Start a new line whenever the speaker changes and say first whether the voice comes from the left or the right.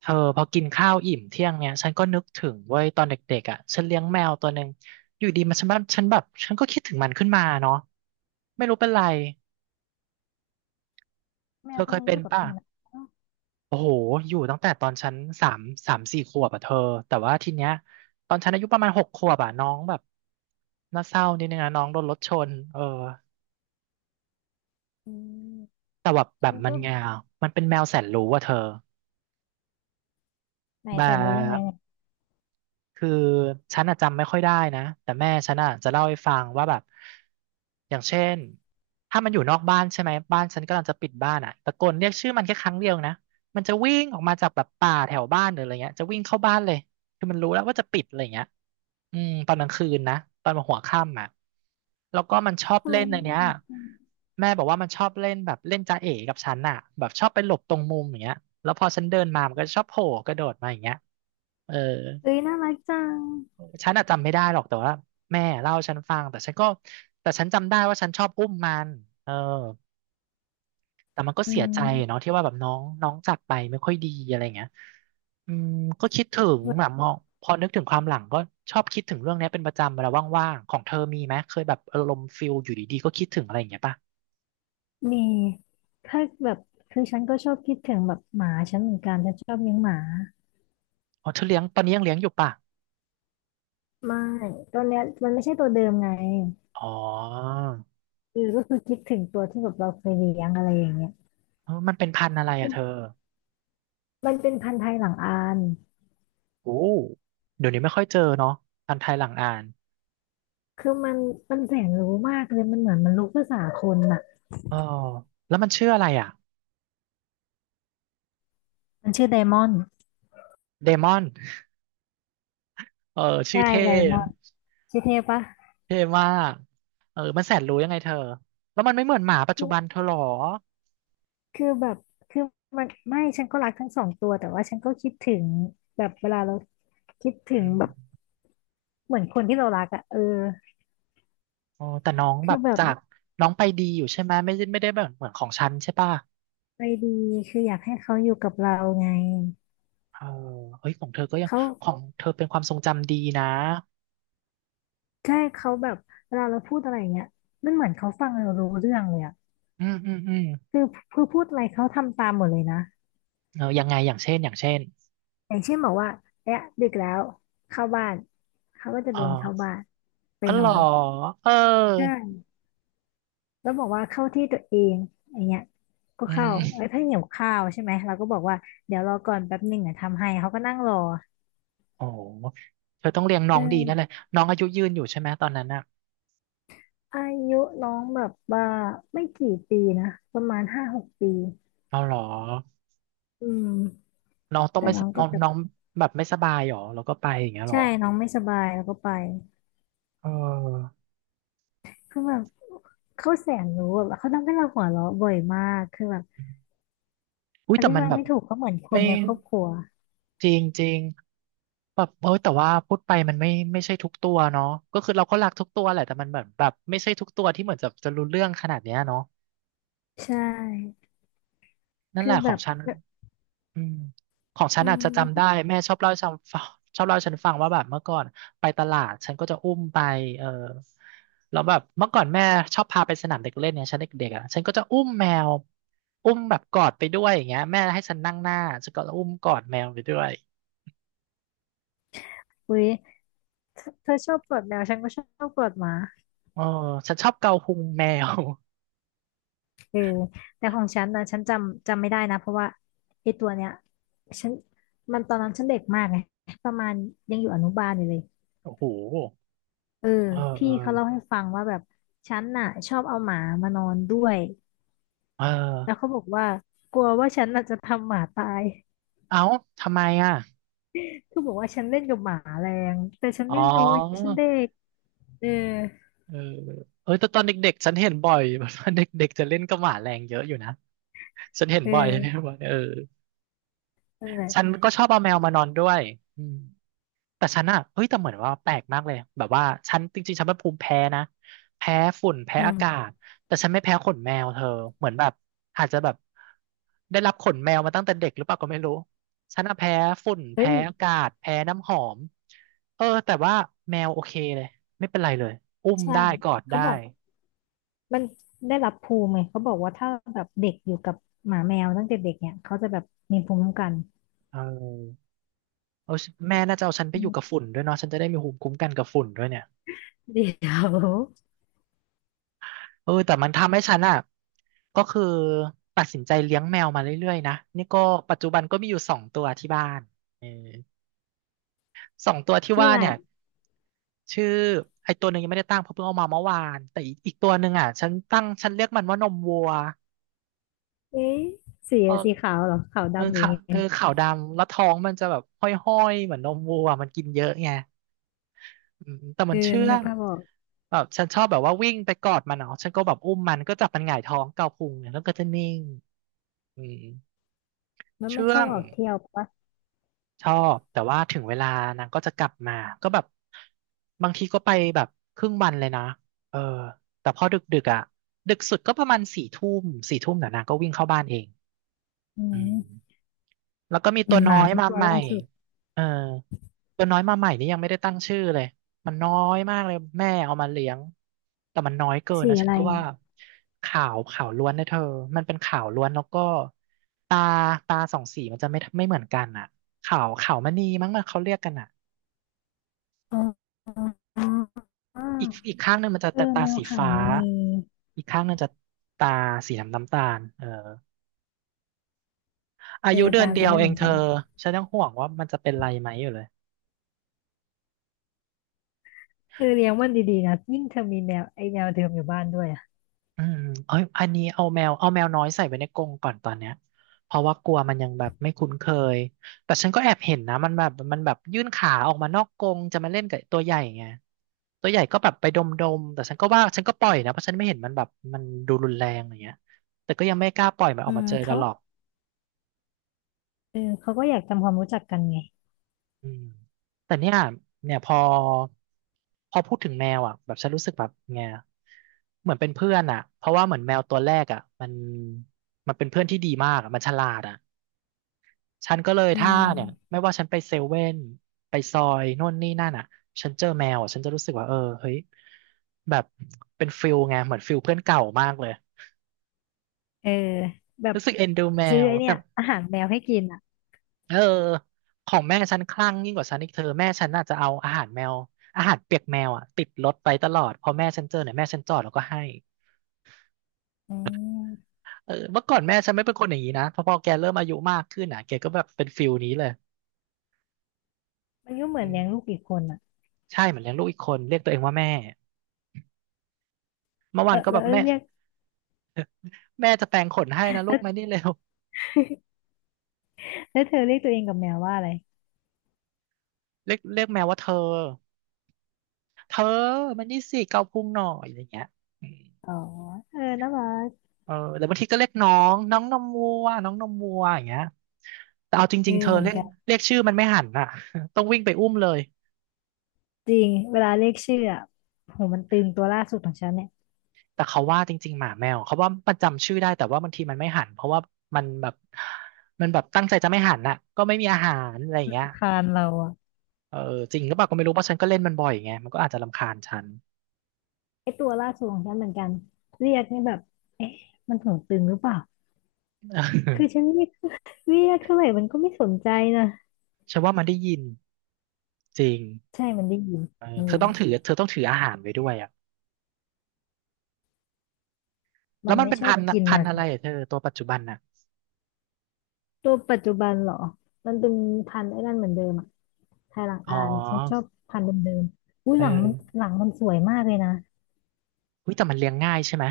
right: เธอพอกินข้าวอิ่มเที่ยงเนี่ยฉันก็นึกถึงเว้ยตอนเด็กๆอ่ะฉันเลี้ยงแมวตัวหนึ่งอยู่ดีมันฉันแบบฉันแบบฉันก็คิดถึงมันขึ้นมาเนาะไม่รู้เป็นไร
left: แม
right: เธ
left: ว
right: อ
left: ตั
right: เค
left: ว
right: ย
left: นี้อ
right: เป็น
left: ยู่กับเธ
right: ป่ะ
left: อนะ
right: โอ้โหอยู่ตั้งแต่ตอนฉันสามสามสี่ขวบอ่ะเธอแต่ว่าทีเนี้ยตอนฉันอายุประมาณหกขวบอ่ะน้องแบบน่าเศร้านิดนึงนะน้องโดนรถชนเออ
left: อืม
right: แต่แบบแบ
left: ฉั
right: บ
left: น
right: มั
left: ก็
right: นไงามันเป็นแมวแสนรู้อ่ะเธอ
left: ไหน
right: แบ
left: แสนรู้ยังไง
right: บ
left: เนี่ย
right: คือฉันอะจำไม่ค่อยได้นะแต่แม่ฉันอะจะเล่าให้ฟังว่าแบบอย่างเช่นถ้ามันอยู่นอกบ้านใช่ไหมบ้านฉันกำลังจะปิดบ้านอะตะโกนเรียกชื่อมันแค่ครั้งเดียวนะมันจะวิ่งออกมาจากแบบป่าแถวบ้านหรืออะไรเงี้ยจะวิ่งเข้าบ้านเลยคือมันรู้แล้วว่าจะปิดอะไรเงี้ยอืมตอนกลางคืนนะตอนหัวค่ำอ่ะแล้วก็มันชอบ
left: ทำไม
right: เล่น
left: มั
right: อั
left: น
right: น
left: น่า
right: เนี้ย
left: รักจัง
right: แม่บอกว่ามันชอบเล่นแบบเล่นจ๊ะเอ๋กับฉันอ่ะแบบชอบไปหลบตรงมุมอย่างเงี้ยแล้วพอฉันเดินมามันก็ชอบโผล่กระโดดมาอย่างเงี้ยเออ
left: เอ้ยน่ารักจัง
right: ฉันอะจำไม่ได้หรอกแต่ว่าแม่เล่าให้ฉันฟังแต่ฉันก็แต่ฉันจำได้ว่าฉันชอบอุ้มมันเออแต่มันก็
left: อื
right: เสียใจเนาะ
left: ม
right: ที่ว่าแบบน้องน้องจากไปไม่ค่อยดีอะไรเงี้ยอืมก็คิดถึง
left: แบ
right: แบบ
left: บ
right: มองพอนึกถึงความหลังก็ชอบคิดถึงเรื่องเนี้ยเป็นประจำเวลาว่างๆของเธอมีไหมเคยแบบอารมณ์ฟิลอยู่ดีๆก็คิดถึงอะไรอย่างเงี้ยป่ะ
left: มีถ้าแบบคือฉันก็ชอบคิดถึงแบบหมาฉันเหมือนกันฉันชอบเลี้ยงหมา
right: อ๋อเธอเลี้ยงตอนนี้ยังเลี้ยงอยู่ป่ะ
left: ไม่ ตอนเนี้ยมันไม่ใช่ตัวเดิมไง
right: อ๋อ
left: ก็คือคิดถึงตัวที่แบบเราเคยเลี้ยงอะไรอย่างเงี้ย
right: เออมันเป็นพันธุ์อะไรอะเธอ
left: มันเป็นพันธุ์ไทยหลังอาน
right: โอ้เดี๋ยวนี้ไม่ค่อยเจอเนาะพันธุ์ไทยหลังอ่าน
left: คือมันแสนรู้มากเลย มันเหมือนมันรู้ภาษาคนอ่ะ
right: เออแล้วมันชื่ออะไรอ่ะ
left: มันชื่อไดมอนด์
right: เดมอนเออชื่
left: ใช่
right: อเท่
left: ไดมอนด์ชื่อเทพปะ
right: เท่มากเออมันแสนรู้ยังไงเธอแล้วมันไม่เหมือนหมาปัจจุบันเธอหรอ
left: คือแบบคือมันไม่ฉันก็รักทั้งสองตัวแต่ว่าฉันก็คิดถึงแบบเวลาเราคิดถึ
right: อื
left: ง
right: ม
left: แบบเหมือนคนที่เรารักอะเออ
right: โอ้แต่น้องแบ
left: คือ
right: บ
left: แบบ
right: จากน้องไปดีอยู่ใช่ไหมไม่ได้แบบเหมือนของฉันใช่ป่ะ
left: ใจดีคืออยากให้เขาอยู่กับเราไง
right: เออเฮ้ยของเธอก็ยัง
left: เขา
right: ของเธอเป็นความทรงจำดีนะ
left: ใช่เขาแบบเวลาเราพูดอะไรอย่างเงี้ยมันเหมือนเขาฟังเรารู้เรื่องเลยอะ
right: อืมอืมอืม
left: คือคือพูดอะไรเขาทำตามหมดเลยนะ
right: เออยังไงอย่างเช่น
left: อย่างเช่นบอกว่าเนี่ยดึกแล้วเข้าบ้านเขาก็จะ
right: เอ
left: เดินเข้า
right: อ
left: บ้านไป
right: อ๋อ
left: น
right: เหร
left: อ
right: อ
left: น
right: เออ
left: ใช่ แล้วบอกว่าเข้าที่ตัวเองอย่างเงี้ยก็
right: อื
left: เข้าไอ้
right: ม
left: ยถ้าเพิ่งวข้าวใช่ไหมเราก็บอกว่าเดี๋ยวรอก่อนแป๊บหนึ่งอ่ะทำให้เขาก็นั่งรอ
right: โอ้เธอต้องเลี้ยงน้
left: เอ
right: องดีนั่นเลย
left: อ
right: น้องอายุยืนอยู่ใช่ไหมตอนนั้นอ่ะ
left: อายุน้องแบบว่าไม่กี่ปีนะประมาณ5-6 ปี
right: เอาเหรอ
left: อืม
right: น้องต้อง
left: แต่
right: ไม่
left: น้
right: ส
left: องก็
right: น้อง
left: แบบ
right: น้องแบบไม่สบายหรอแล้วก็ไปอย่างเงี้ยหร
left: ใช่
right: อ
left: น้องไม่สบายแล้วก็ไป
right: เออ
left: คือแบบเขาแสนรู้แบบเขาทำให้เราหัวเราะบ่อยมากคือแบบ
right: อุ้ย
left: อ
right: แต่
left: ธิ
right: มัน
left: บาย
right: แบบ
left: ไม่ถูกเขาเหมือนค
right: ไม่
left: นในครอบครัว
right: จริงจริงแบบเออแต่ว่าพูดไปมันไม่ไม่ใช่ทุกตัวเนาะก็คือเราก็รักทุกตัวแหละแต่มันแบบไม่ใช่ทุกตัวที่เหมือนจะรู้เรื่องขนาดเนี้ยเนาะ
left: ใช่
right: นั่นแห
left: คือ
right: ละข
left: แบ
right: อง
left: บ
right: ฉัน อืมของฉัน
left: อื
right: อาจจะ
left: ม
right: จำได้แม่ชอบเล่าให้ฉันฟัง ชอบเล่าให้ฉันฟังว่าแบบเมื่อก่อนไปตลาดฉันก็จะอุ้มไปเออแล้วแบบเมื่อก่อนแม่ชอบพาไปสนามเด็กเล่นเนี่ยฉันเด็กๆอ่ะฉันก็จะอุ้มแมวอุ้มแบบกอดไปด้วยอย่างเงี้ยแม่ให้ฉันนั่งหน้าฉันก็อุ้มกอดแมวไปด้วย
left: อุ๊ยเธอชอบกอดแมวฉันก็ชอบกอดหมา
right: เออฉันชอบเกาพุงแมว
left: เออแต่ของฉันนะฉันจำไม่ได้นะเพราะว่าไอ้ตัวเนี้ยฉันมันตอนนั้นฉันเด็กมากไงประมาณยังอยู่อนุบาลอยู่เลย
right: โอ้โห
left: เออ
right: เออเอ
left: พี่
right: อ
left: เขาเล่าให้ฟังว่าแบบฉันน่ะชอบเอาหมามานอนด้วย
right: เ
left: แล้ว
right: ออ
left: เขาบอกว่ากลัวว่าฉันน่ะจะทำหมาตาย
right: เอ้าทำไมอ่ะ
left: คือบอกว่าฉันเล่นกับหมาแรงแต่ฉัน
right: อ๋อ
left: ไม่รู้ไงฉันเด็กเออ
right: เออเออแต่ตอนเด็กๆฉันเห็นบ่อย แบบว่าเด็กๆจะเล่นกับหมาแรงเยอะอยู่นะ ฉันเห็น
left: เอ
right: บ่อยฉันเห็น
left: อ
right: บ่อยเออ
left: นั่นแหละ
right: ฉันก็ชอบเอาแมวมานอนด้วยอืมแต่ฉันอะเฮ้ยแต่เหมือนว่าแปลกมากเลยแบบว่าฉันจริงๆฉันเป็นภูมิแพ้นะแพ้ฝุ่นแพ้
left: อื
right: อากา
left: ม
right: ศแต่ฉันไม่แพ้ขนแมวเธอเหมือนแบบอาจจะแบบได้รับขนแมวมาตั้งแต่เด็กหรือเปล่าก็ไม่รู้ฉันอะแพ้ฝุ่น
left: เฮ้
right: แพ้
left: ย
right: อากาศแพ้น้ำหอมเออแต่ว่าแมวโอเคเลยไม่เป็นไรเลยอุ้ม
left: ใช่
right: ได้กอด
left: เขา
right: ได้
left: บอก มันได้รับภูมิไงเขาบอกว่าถ้าแบบเด็กอยู่กับหมาแมวตั้งแต่เด็กเนี่ยเขาจะแบบมีภูมิคุ้มกัน
right: เออเอาแม่น่าจะเอาฉันไป
left: อื
right: อยู่กับ
left: ม
right: ฝุ่นด้วยเนาะฉันจะได้มีภูมิคุ้มกันกับฝุ่นด้วยเนี่ย
left: เดี๋ยว
right: เออแต่มันทำให้ฉันอ่ะก็คือตัดสินใจเลี้ยงแมวมาเรื่อยๆนะนี่ก็ปัจจุบันก็มีอยู่สองตัวที่บ้านเออสองตัวที่
left: ชื่อ
right: ว่า
left: อะไร
right: เนี่ยชื่อไอตัวหนึ่งยังไม่ได้ตั้งเพราะเพิ่งเอามาเมื่อวานแต่อีกตัวหนึ่งอ่ะฉันตั้งฉันเรียกมันว่านมวัว
left: เอ๊ะสี
right: เออ
left: สีขาวเหรอขาว
right: เออ
left: ดำหรือไง
right: ขาวดำแล้วท้องมันจะแบบห้อยๆเหมือนนมวัวมันกินเยอะไงอืมแต่
left: เอ
right: มั
left: อ
right: นเชื่อ
left: นึก
right: ง
left: ภาพออก
right: แบบฉันชอบแบบว่าวิ่งไปกอดมันเนาะฉันก็แบบอุ้มมันก็จับมันหงายท้องเกาพุงเนี่ยแล้วก็จะนิ่งอืม
left: แล้วมั
right: เชื่
left: นช
right: อ
left: อบ
right: ง
left: ออกเที่ยวปะ
right: ชอบแต่ว่าถึงเวลานางก็จะกลับมาก็แบบบางทีก็ไปแบบครึ่งวันเลยนะเออแต่พอดึกดึกอ่ะดึกสุดก็ประมาณสี่ทุ่มสี่ทุ่มเดี๋ยวนางก็วิ่งเข้าบ้านเอง
left: อื
right: อื
left: ม
right: ม แล้วก็มี
left: เห
right: ตั
left: มื
right: ว
left: อนห
right: น้อ
left: มา
right: ย
left: ฉัน
right: มา
left: ตัว
right: ใหม่
left: ล่าสุด
right: เออตัวน้อยมาใหม่นี่ยังไม่ได้ตั้งชื่อเลยมันน้อยมากเลยแม่เอามาเลี้ยงแต่มันน้อยเกิน
left: สี
right: นะ
left: อะ
right: ฉัน
left: ไร
right: ก็ว่าขาวล้วนนะเธอมันเป็นขาวล้วนแล้วก็ตาตาสองสีมันจะไม่เหมือนกันอ่ะขาวมณีมั้งมันเขาเรียกกันอ่ะ
left: อ๋ออ๋ออ๋อ
right: อีกข้างหนึ่งมันจะ
left: เออ
right: ตา
left: แมว
right: สี
left: ขาว
right: ฟ้า
left: มณี
right: อีกข้างหนึ่งจะตาสีน้ำตาลเอออา
left: เอ
right: ยุ
left: อ
right: เดือ
left: ตา
right: น
left: ม
right: เดี
left: จะ
right: ยว
left: ไม่
right: เอ
left: เหมื
right: ง
left: อน
right: เธ
left: กั
right: อ
left: น
right: ฉันยังห่วงว่ามันจะเป็นไรไหมอยู่เลย
left: เธอเลี้ยงมันดีๆนะยิ่งเธอมีแมวไอ้แมวเดิมอยู่บ้านด้วยอ่ะ
right: อืมเอ้ยอันนี้เอาแมวน้อยใส่ไว้ในกรงก่อนตอนเนี้ยเพราะว่ากลัวมันยังแบบไม่คุ้นเคยแต่ฉันก็แอบเห็นนะมันแบบยื่นขาออกมานอกกรงจะมาเล่นกับตัวใหญ่ไงตัวใหญ่ก็แบบไปดมๆแต่ฉันก็ว่าฉันก็ปล่อยนะเพราะฉันไม่เห็นมันแบบมันดูรุนแรงอย่างเงี้ยแต่ก็ยังไม่กล้าปล่อยมันอ
left: อื
right: อกมา
left: ม
right: เจอกั
left: เขา
right: นหรอก
left: เออเขาก็อยากทำความรู้จักกันไง
right: อืมแต่เนี่ยพอพูดถึงแมวอ่ะแบบฉันรู้สึกแบบไงเหมือนเป็นเพื่อนอ่ะเพราะว่าเหมือนแมวตัวแรกอ่ะมันมันเป็นเพื่อนที่ดีมากอะมันฉลาดอ่ะฉันก็เลย
left: อื
right: ถ้าเนี่ย
left: ม
right: ไม่ว่าฉันไปเซเว่นไปซอยโน่นนี่นั่นอ่ะฉันเจอแมวอ่ะฉันจะรู้สึกว่าเออเฮ้ยแบบเป็นฟิลไงเหมือนฟิลเพื่อนเก่ามากเลย
left: เออแบบ
right: รู้สึกเอ็นดูแม
left: ซื้อ
right: ว
left: ไอเนี่
right: แต่
left: ยอาหารแมวให้กินอ่ะ
right: เออของแม่ฉันคลั่งยิ่งกว่าฉันอีกเธอแม่ฉันน่าจะเอาอาหารแมวอาหารเปียกแมวอ่ะติดรถไปตลอดพอแม่ฉันเจอเนี่ยแม่ฉันจอดแล้วก็ให้
left: อืม
right: เออเมื่อก่อนแม่ฉันไม่เป็นคนอย่างนี้นะพอแกเริ่มอายุมากขึ้นอ่ะแกก็แบบเป็นฟิลนี้เลย
left: มันก็เหมือน
right: อืม
left: เลี้ยงลูกอีกคนอ่ะ
right: ใช่เหมือนเลี้ยงลูกอีกคนเรียกตัวเองว่าแม่เมื่อ
left: เอ
right: วา
left: อ
right: นก็
left: แล้
right: แบ
left: ว
right: บแม่
left: เรียก
right: แม่จะแปรงขนให้นะ ลู
left: แล้
right: ก
left: ว
right: มานี่เร็ว
left: แล้วเธอเรียกตัวเองกับแมวว่าอะไร
right: เรียกแมวว่าเธอเธอมันนี่สิเกาพุงหน่อยอะไรเงี้ย
left: อ๋อเออน่ารัก
right: เออหรือบางทีก็เรียกน้องน้องนมวัวน้องนมวัวอย่างเงี้ยแต่เอาจ
left: เอ
right: ริ
left: อ
right: งๆเธอ
left: เหมือน
right: เรียก
left: กัน
right: เรียกชื่อมันไม่หันอ่ะ ต้องวิ่งไปอุ้มเลย
left: จริงเวลาเรียกชื่ออ่ะโหมันตึงตัวล่าสุดของฉันเนี่ย
right: แต่เขาว่าจริงๆหมาแมวเขาว่ามันจำชื่อได้แต่ว่าบางทีมันไม่หันเพราะว่ามันแบบมันแบบตั้งใจจะไม่หันอ่ะก็ไม่มีอาหารอะไรอย่างเงี้ย
left: รำคานเราอ่ะ
right: เออจริงหรือเปล่าก็ไม่รู้เพราะฉันก็เล่นมันบ่อยไงมันก็อาจจะรำคาญฉัน
left: ไอตัวล่าสุดของฉันเหมือนกันเรียกนี่แบบเอ๊ะมันหูตึงหรือเปล่าคือฉันเรียกเท่าไหร่มันก็ไม่สนใจนะ
right: ฉันว่ามันได้ยินจริง
left: ใช่มันได้ยิน
right: เออ
left: มัน
right: เธอ
left: รู้
right: ต้องถือเธอต้องถืออาหารไว้ด้วยอ่ะแล้
left: มั
right: ว
left: น
right: มัน
left: ไม่
right: เป็น
left: ชอ
right: พั
left: บ
right: นธุ์อะ
left: กิน
right: พัน
left: นะ
right: ธุ์อะไรอะเธอตัวปัจจุบันอ่ะ
left: ตัวปัจจุบันเหรอ มันเป็นพันธุ์ไอ้นั่นเหมือนเดิมอะไทยหลัง
right: อ๋อ
left: อานฉันชอบพันธุ์เดิมๆอุ้ย
right: เอ
left: หลังมัน
right: อ
left: หลังมันสวยมากเลยนะ
right: อุ้ยแต่มันเลี้ยงง่ายใช่ไหม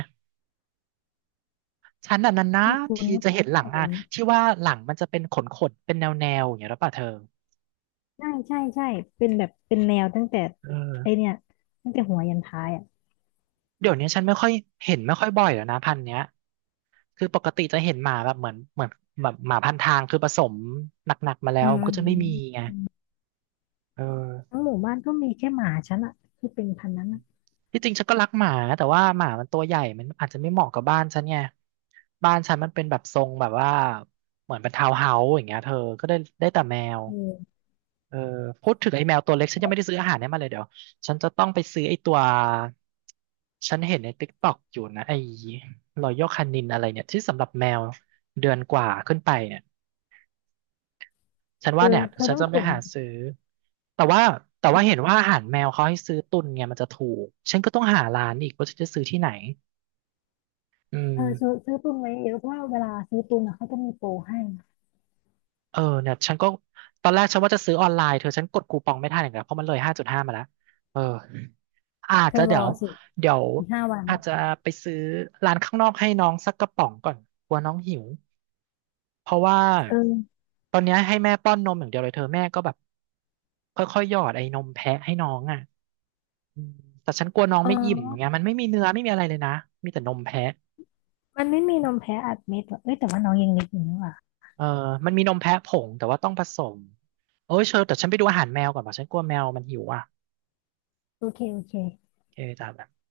right: ฉันน่ะนาน
left: ที่คุ
right: ๆ
left: ณ
right: ที
left: ก็
right: จะ
left: บอก
right: เห็นหลัง
left: ว่าอ
right: อ่า
left: ย่าง
right: น
left: นี้
right: ที่ว่าหลังมันจะเป็นขนๆเป็นแนวๆอย่างเงี้ยหรือเปล่าเธอ
left: ใช่ใช่ใช่เป็นแบบเป็นแนวตั้งแต่
right: เ
left: ไอ
right: ออ
left: เนี่ยตั้งแต่หัวยันท้ายอ่ะ
right: เดี๋ยวนี้ฉันไม่ค่อยเห็นไม่ค่อยบ่อยแล้วนะพันธุ์เนี้ยคือปกติจะเห็นหมาแบบเหมือนแบบหมาพันทางคือผสมหนักๆมาแล้
left: อื
right: ว
left: ม
right: มัน
left: อื
right: ก็
left: ม
right: จะ
left: อื
right: ไม่มี
left: ม
right: ไงเออ
left: ทั้งหมู่บ้านก็มีแค่หมาฉันอะที่เป็นพันธุ์นั้นอะ
right: ที่จริงฉันก็รักหมาแต่ว่าหมามันตัวใหญ่มันอาจจะไม่เหมาะกับบ้านฉันไงบ้านฉันมันเป็นแบบทรงแบบว่าเหมือนเป็นทาวน์เฮาส์อย่างเงี้ยเธอก็ได้ได้แต่แมว
left: เออ
right: เออพูดถึงไอ้แมวตัวเล็กฉันยังไม่ได้ซื้ออาหารให้มันเลยเดี๋ยวฉันจะต้องไปซื้อไอ้ตัวฉันเห็นในติ๊กต็อกอยู่นะไอ้รอยัลคานินอะไรเนี่ยที่สำหรับแมวเดือนกว่าขึ้นไปเนี่ยฉัน
left: เอ
right: ว่า
left: อ
right: เนี่ย
left: เธอ
right: ฉัน
left: ต้อง
right: จะ
left: ข
right: ไป
left: น
right: หาซื้อแต่ว่าแต่ว่าเห็นว่าอาหารแมวเขาให้ซื้อตุนไงมันจะถูกฉันก็ต้องหาร้านอีกว่าฉันจะซื้อที่ไหนอืม
left: เออซื้อตุนไว้เยอะเพราะว่าเวลาซื้อตุนอะเขาจะมีโปรให้
right: เออเนี่ยฉันก็ตอนแรกฉันว่าจะซื้อออนไลน์เธอฉันกดคูปองไม่ทันอย่างเงี้ยเพราะมันเลย5.5มาแล้วเออ อาจ
left: เธ
right: จะ
left: อร
right: เดี๋ย
left: อ
right: ว
left: สิ
right: เดี๋ยว
left: อีก5 วัน
right: อาจจะไปซื้อร้านข้างนอกให้น้องสักกระป๋องก่อนกลัวน้องหิวเพราะว่า
left: เออ
right: ตอนเนี้ยให้แม่ป้อนนมอย่างเดียวเลยเธอแม่ก็แบบค่อยๆหยอดไอ้นมแพะให้น้องอ่ะอืมแต่ฉันกลัวน้อง
left: อ๋อ
right: ไม่อิ่มไงเงี้ยมันไม่มีเนื้อไม่มีอะไรเลยนะมีแต่นมแพะ
left: มันไม่มีนมแพ้อัดเม็ดห่ะเอ้ยแต่ว่าน้องยังเล็กอยู่นี่ว่ะ
right: เออมันมีนมแพะผงแต่ว่าต้องผสมโอ้ยเชอแต่ฉันไปดูอาหารแมวก่อนป่ะฉันกลัวแมวมันหิวอ่ะ
left: โอเคโอเค
right: โอเคจ้ะ